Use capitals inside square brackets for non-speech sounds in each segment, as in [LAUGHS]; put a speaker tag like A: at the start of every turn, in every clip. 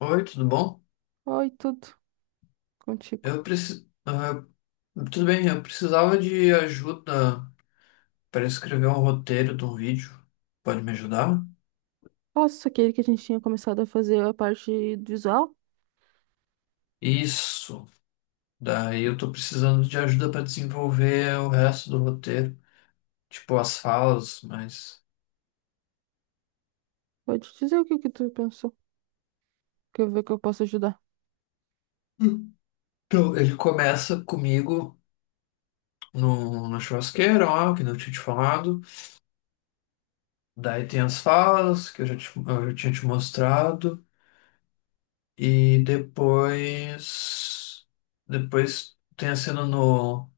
A: Oi, tudo bom?
B: Oi, tudo contigo.
A: Eu preciso. Tudo bem, eu precisava de ajuda para escrever um roteiro de um vídeo. Pode me ajudar?
B: Nossa, aquele que a gente tinha começado a fazer a parte visual?
A: Isso. Daí eu tô precisando de ajuda para desenvolver o resto do roteiro, tipo as falas, mas.
B: Pode dizer o que que tu pensou, que eu ver que eu posso ajudar.
A: Então, ele começa comigo no, na churrasqueira, ó, que não tinha te falado. Daí tem as falas que eu já tinha te mostrado. E depois. Depois tem a cena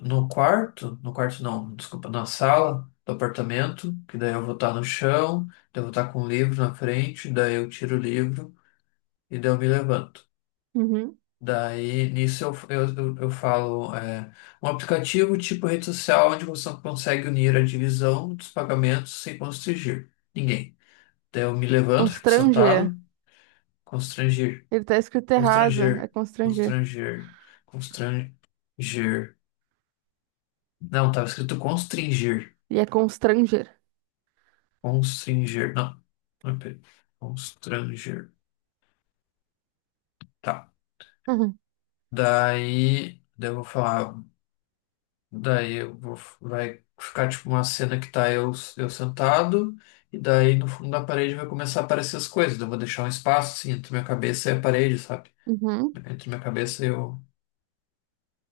A: no quarto, no quarto não, desculpa, na sala do apartamento, que daí eu vou estar no chão, daí eu vou estar com o livro na frente, daí eu tiro o livro e daí eu me levanto.
B: Uhum.
A: Daí nisso eu falo um aplicativo tipo rede social onde você consegue unir a divisão dos pagamentos sem constranger ninguém. Daí eu me levanto, fico
B: Constranger.
A: sentado, constranger,
B: Ele tá escrito errado, é
A: constranger,
B: constranger.
A: constranger, constranger. Não, estava escrito constranger.
B: E é constranger.
A: Constringer. Não. não é pera- Constranger. Tá.
B: Uhum.
A: Daí eu vou falar. Vai ficar tipo uma cena que tá eu sentado, e daí no fundo da parede vai começar a aparecer as coisas. Daí eu vou deixar um espaço assim entre minha cabeça e a parede, sabe?
B: Uhum.
A: Entre minha cabeça e eu.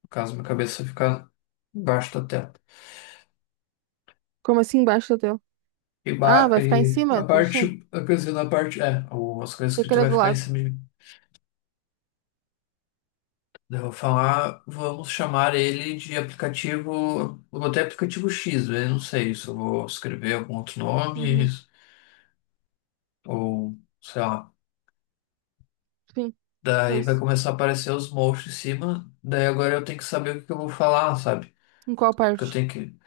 A: No caso, minha cabeça ficar embaixo da tela.
B: Como assim embaixo do teu?
A: E,
B: Ah,
A: ba
B: vai ficar em
A: e
B: cima,
A: na
B: Turitinha?
A: parte, Quer dizer, na parte, as coisas
B: Achei que
A: escritas
B: era
A: vai
B: do
A: ficar em
B: lado.
A: cima de mim. Eu vou falar, vamos chamar ele de aplicativo. Eu botei aplicativo X, eu não sei se eu vou escrever algum outro nome,
B: Uhum.
A: ou sei lá.
B: Sim,
A: Daí vai
B: pois.
A: começar a aparecer os monstros em cima, daí agora eu tenho que saber o que que eu vou falar, sabe?
B: Em qual
A: Porque eu
B: parte?
A: tenho que.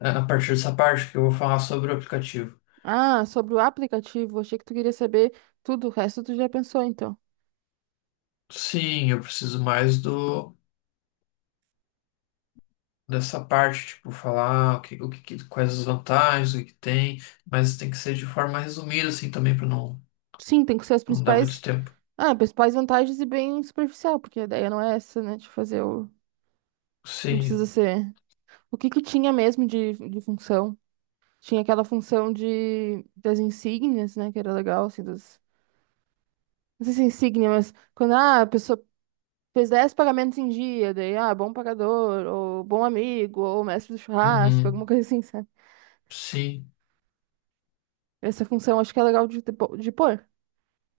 A: É a partir dessa parte que eu vou falar sobre o aplicativo.
B: Ah, sobre o aplicativo. Achei que tu queria saber tudo. O resto tu já pensou, então.
A: Sim, eu preciso mais do. Dessa parte, tipo, falar quais as vantagens, o que que tem, mas tem que ser de forma resumida, assim, também, para não,
B: Sim, tem que ser as
A: não dar muito
B: principais.
A: tempo.
B: Ah, principais vantagens e bem superficial, porque a ideia não é essa, né? De fazer o. Não precisa
A: Sim,
B: ser. O que que tinha mesmo de função? Tinha aquela função de das insígnias, né? Que era legal, assim, das. Não sei se é insígnia, mas quando ah, a pessoa fez 10 pagamentos em dia, daí, ah, bom pagador, ou bom amigo, ou mestre do churrasco, alguma
A: uhum,
B: coisa assim, sabe?
A: sim.
B: Essa função acho que é legal de pôr,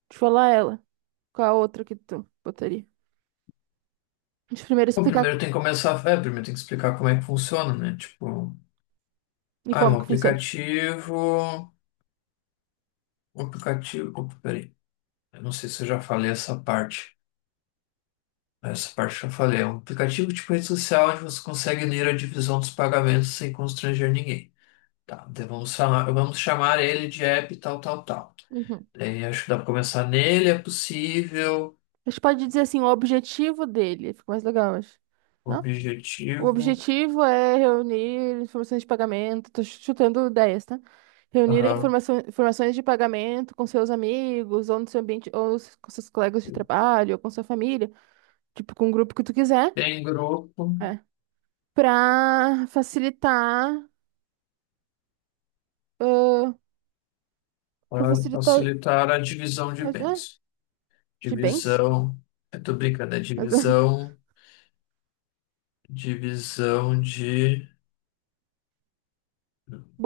B: de falar ela. Qual a outra que tu botaria? Deixa eu primeiro
A: Bom,
B: explicar
A: primeiro tem que começar, primeiro tem que explicar como é que funciona, né? Tipo,
B: e
A: ah, um
B: como que funciona.
A: aplicativo, opa, peraí, eu não sei se eu já falei essa parte eu já falei, é um aplicativo tipo rede social onde você consegue ler a divisão dos pagamentos sem constranger ninguém. Tá, então vamos chamar ele de app tal, tal, tal.
B: Uhum.
A: Daí acho que dá pra começar nele, é possível,
B: A gente pode dizer assim, o objetivo dele, fica mais legal, eu acho. Não? O
A: objetivo,
B: objetivo é reunir informações de pagamento, tô chutando ideias, tá? Reunir a
A: aham,
B: informação, informações de pagamento com seus amigos, ou no seu ambiente, ou com seus colegas de trabalho, ou com sua família, tipo, com o grupo que tu quiser,
A: tem grupo.
B: é, para facilitar, ãh, pra
A: Para
B: facilitar,
A: facilitar a divisão de
B: ah, é,
A: bens.
B: de bens,
A: Divisão. Eu tô brincando, é
B: mas, [LAUGHS]
A: divisão. Divisão de.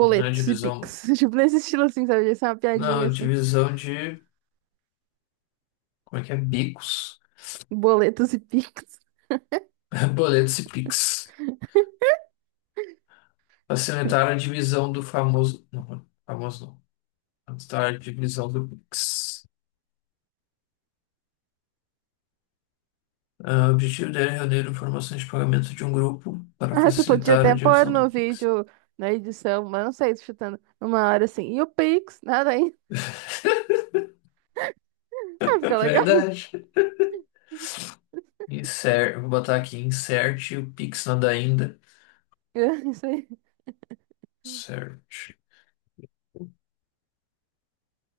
A: Não é
B: e
A: divisão.
B: Pix, [LAUGHS] tipo, nesse estilo assim, sabe? Essa é uma
A: Não,
B: piadinha
A: é
B: assim,
A: divisão de. Como é que é? Bicos.
B: boletos e Pix.
A: [LAUGHS] Boletos e Pix. Facilitar a divisão do famoso. Não, famoso não. Facilitar a divisão do Pix. Ah, o objetivo dela é reunir informações de pagamento de um grupo para
B: Ah, tu podia
A: facilitar a
B: até pôr
A: divisão
B: no
A: do Pix.
B: vídeo, na edição, mas não sei, chutando uma hora assim. E o Pix, nada aí. [LAUGHS] Ah, fica
A: [LAUGHS]
B: legal. [LAUGHS]
A: Verdade. Insert, vou botar aqui, insert o Pix nada ainda.
B: É. Isso aí.
A: Certo.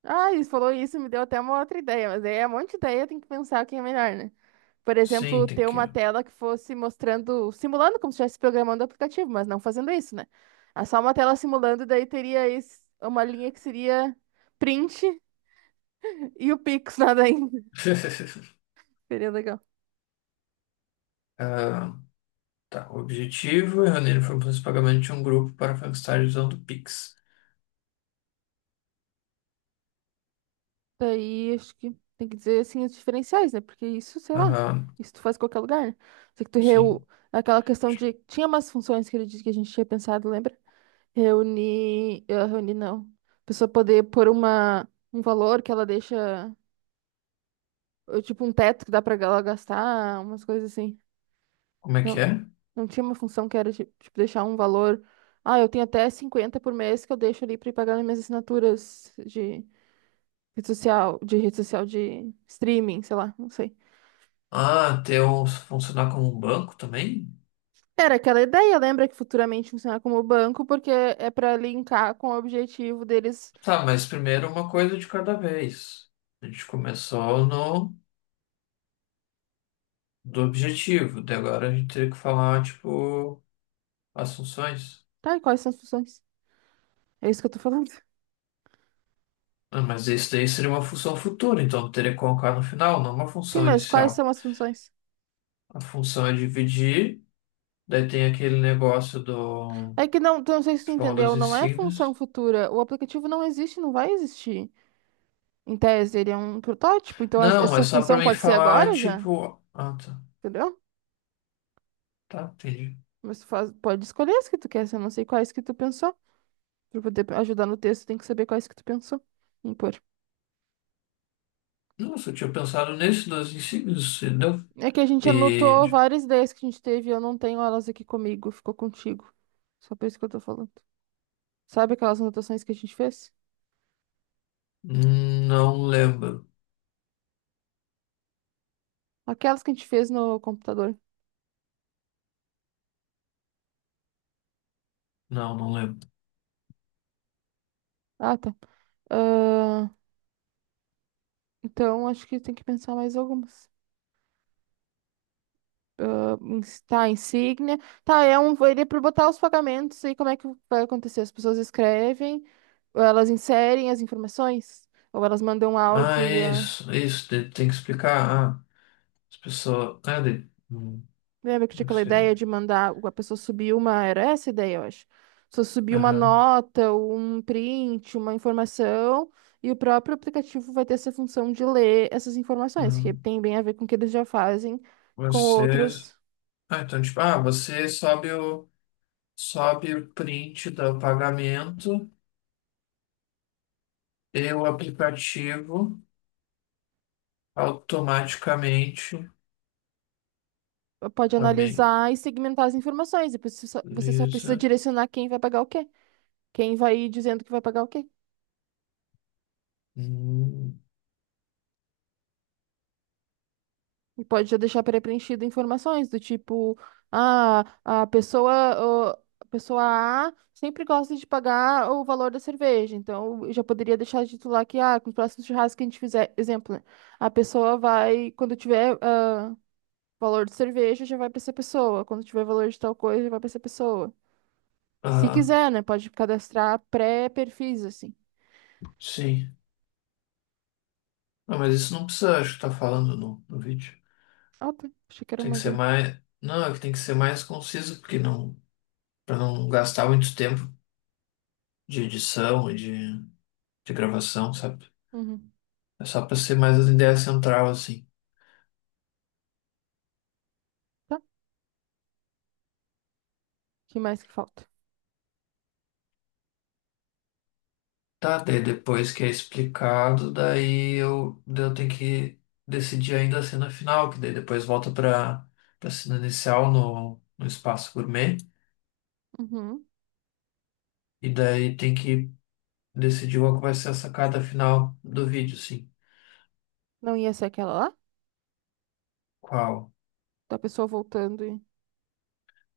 B: Ah, isso falou isso, me deu até uma outra ideia, mas aí é um monte de ideia, tem que pensar quem é melhor, né? Por
A: Sim,
B: exemplo,
A: tem
B: ter uma
A: que.
B: tela que fosse mostrando, simulando como se estivesse programando o aplicativo, mas não fazendo isso, né? É só uma tela simulando, daí teria uma linha que seria print e o Pix, nada aí. [LAUGHS]
A: [LAUGHS]
B: Seria legal.
A: Ah, tá. O objetivo é reunir informações de pagamento de um grupo para Frankenstein usando o Pix.
B: Daí acho que tem que dizer assim os diferenciais, né? Porque isso, sei lá,
A: Aham,
B: isso tu faz em qualquer lugar, né? Só que tu reu...
A: sim.
B: Aquela questão de. Tinha umas funções que ele disse que a gente tinha pensado, lembra? Reunir. Eh, reunir não. A pessoa poder pôr uma... um valor que ela deixa. Eh, tipo, um teto que dá pra ela gastar, umas coisas assim.
A: Como é que
B: Não.
A: é?
B: Não tinha uma função que era, tipo, deixar um valor. Ah, eu tenho até 50 por mês que eu deixo ali pra ir pagar nas minhas assinaturas de rede social, de rede social de streaming, sei lá, não sei.
A: Ah, ter um, funcionar como um banco também?
B: Era aquela ideia, lembra que futuramente funciona como banco, porque é para linkar com o objetivo deles.
A: Tá, mas primeiro uma coisa de cada vez. A gente começou no do objetivo, daí agora a gente teria que falar, tipo, as funções.
B: Tá, e quais são as funções? É isso que eu tô falando.
A: Ah, mas isso daí seria uma função futura, então teria que colocar no final, não uma
B: Sim,
A: função
B: mas quais
A: inicial.
B: são as funções?
A: A função é dividir. Daí tem aquele negócio do.
B: É que não, tu não sei se tu
A: Tipo, uma das
B: entendeu, não é função
A: insígnias.
B: futura. O aplicativo não existe, não vai existir. Em tese, ele é um protótipo, então
A: Não, é
B: essa
A: só pra
B: função
A: mim
B: pode ser
A: falar,
B: agora já,
A: tipo. Ah, tá.
B: entendeu?
A: Tá, entendi.
B: Mas pode escolher as que tu quer, se eu não sei quais que tu pensou. Pra poder ajudar no texto, tem que saber quais que tu pensou. Impor.
A: Nossa, eu tinha pensado nesse das insígnias, entendeu?
B: É que a gente
A: E.
B: anotou várias ideias que a gente teve, e eu não tenho elas aqui comigo, ficou contigo. Só por isso que eu tô falando. Sabe aquelas anotações que a gente fez?
A: Não lembro.
B: Aquelas que a gente fez no computador.
A: Não, não lembro.
B: Ah, tá. Ah, então acho que tem que pensar mais algumas. Ah, tá, insígnia. Tá, é um. Ele é para botar os pagamentos e como é que vai acontecer? As pessoas escrevem, ou elas inserem as informações, ou elas mandam um
A: Ah,
B: áudio.
A: é isso, é isso. Daí tem que explicar. Ah, as pessoas.
B: Lembra que tinha
A: Como é que
B: aquela ideia
A: seria?
B: de mandar a pessoa subir uma. Era essa a ideia, eu acho. Só subir uma
A: Aham.
B: nota, um print, uma informação, e o próprio aplicativo vai ter essa função de ler essas informações, que
A: Aham.
B: tem bem a ver com o que eles já fazem com
A: Vocês.
B: outros.
A: Ah, então, tipo, ah, você sobe o. Sobe o print do pagamento. E o aplicativo automaticamente
B: Eh, pode
A: também.
B: analisar e segmentar as informações. E você só precisa
A: Beleza.
B: direcionar quem vai pagar o quê. Quem vai dizendo que vai pagar o quê.
A: Hum,
B: E pode já deixar pré-preenchido informações do tipo, ah, a pessoa A sempre gosta de pagar o valor da cerveja. Então, eu já poderia deixar de titular que, ah, com o próximo churrasco que a gente fizer, exemplo, né? A pessoa vai, quando tiver, ah, valor de cerveja, já vai para essa pessoa. Quando tiver valor de tal coisa, já vai para essa pessoa. Se
A: ah,
B: quiser, né? Pode cadastrar pré-perfis, assim.
A: sim. Ah, mas isso não precisa, acho que tá falando no vídeo.
B: Ah, tá. Achei que era
A: Tem
B: uma
A: que ser
B: ideia.
A: mais. Não, é que tem que ser mais conciso, porque não. Pra não gastar muito tempo de edição de gravação, sabe?
B: Uhum.
A: É só pra ser mais a ideia central, assim.
B: Tá. O que mais que falta?
A: Tá, daí depois que é explicado, daí eu tenho que decidir ainda a cena final, que daí depois volta para a cena inicial no espaço gourmet,
B: Uhum.
A: e daí tem que decidir qual que vai ser a sacada final do vídeo, sim.
B: Não ia ser aquela lá?
A: Qual?
B: Da pessoa voltando e.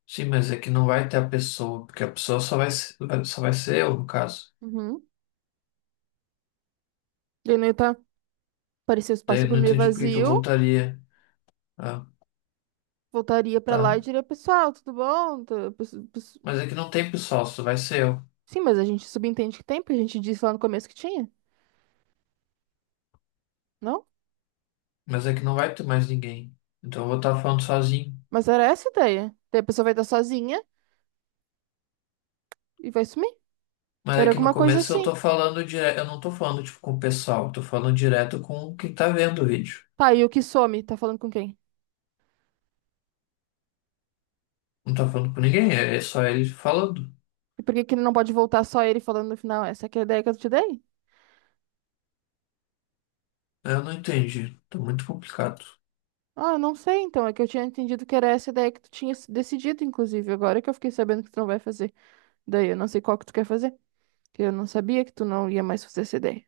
A: Sim, mas é que não vai ter a pessoa, porque a pessoa só vai ser eu, no caso.
B: Uhum. Leneta parecia o
A: Daí
B: espaço
A: eu não
B: gourmet
A: entendi por que que eu
B: vazio,
A: voltaria. Ah,
B: voltaria pra lá e
A: tá.
B: diria, pessoal, tudo bom?
A: Mas é que não tem pessoal, só vai ser eu.
B: Sim, mas a gente subentende que tem, porque a gente disse lá no começo que tinha, não?
A: Mas é que não vai ter mais ninguém. Então eu vou estar falando sozinho.
B: Mas era essa a ideia. Daí a pessoa vai estar sozinha e vai sumir.
A: Mas é
B: Era
A: que no
B: alguma coisa
A: começo eu
B: assim.
A: tô falando direto, eu não tô falando tipo com o pessoal, eu tô falando direto com quem tá vendo o vídeo.
B: Tá, e o que some? Tá falando com quem?
A: Não tô falando com ninguém, é só ele falando.
B: E por que que ele não pode voltar só ele falando no final? Essa que é a ideia que eu te dei?
A: Eu não entendi, tá muito complicado.
B: Ah, eu não sei então. É que eu tinha entendido que era essa a ideia que tu tinha decidido, inclusive. Agora que eu fiquei sabendo que tu não vai fazer. Daí eu não sei qual que tu quer fazer. Que eu não sabia que tu não ia mais fazer essa ideia.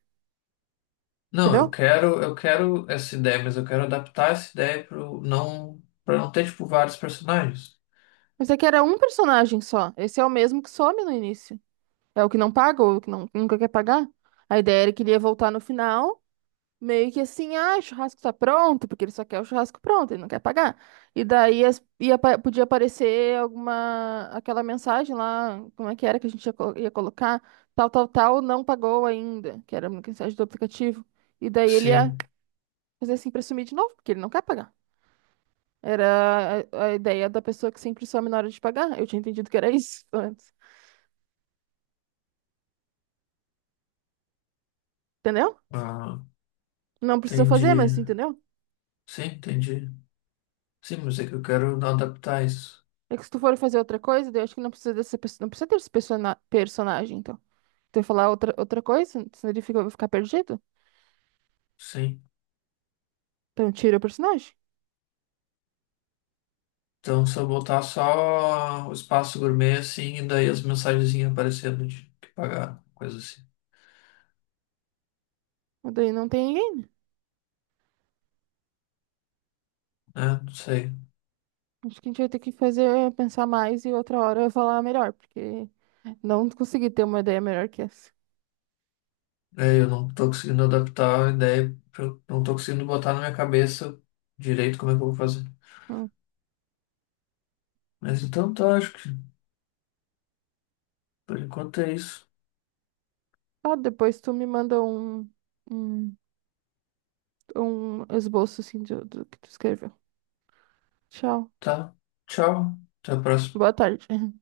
A: Não,
B: Entendeu?
A: eu quero essa ideia, mas eu quero adaptar essa ideia pro não para não ter tipo vários personagens.
B: Mas é que era um personagem só. Esse é o mesmo que some no início. É o que não paga ou o que não, nunca quer pagar. A ideia era que ele ia voltar no final, meio que assim, ah, o churrasco tá pronto, porque ele só quer o churrasco pronto, ele não quer pagar. E daí podia aparecer alguma, aquela mensagem lá, como é que era que a gente ia, ia colocar, tal, tal, tal, não pagou ainda, que era uma mensagem do aplicativo. E daí ele ia
A: Sim,
B: fazer assim pra sumir de novo, porque ele não quer pagar. Era a ideia da pessoa que sempre some na hora de pagar. Eu tinha entendido que era [LAUGHS] isso antes. Entendeu?
A: ah,
B: Não precisa fazer, mas
A: entendi.
B: entendeu?
A: Sim, entendi. Sim, mas é que eu quero adaptar isso.
B: É que se tu for fazer outra coisa, daí eu acho que não precisa dessa pessoa, não precisa ter esse personagem, então. Tu vai falar outra, outra coisa, senão ele fica, vai ficar perdido.
A: Sim.
B: Então tira o personagem.
A: Então, se eu botar só o espaço gourmet, assim, e daí as mensagenzinhas aparecendo de que pagar, coisa assim,
B: Mas daí não tem ninguém, né?
A: né? Não sei.
B: Acho que a gente vai ter que fazer, pensar mais e outra hora eu falar melhor, porque não consegui ter uma ideia melhor que essa.
A: É, eu não tô conseguindo adaptar a ideia, eu não tô conseguindo botar na minha cabeça direito como é que eu vou fazer.
B: Hum.
A: Mas então tá, acho que por enquanto é isso.
B: Ah, depois tu me manda um, um esboço assim do que tu escreveu. Tchau.
A: Tá? Tchau. Até a próxima.
B: Boa tarde.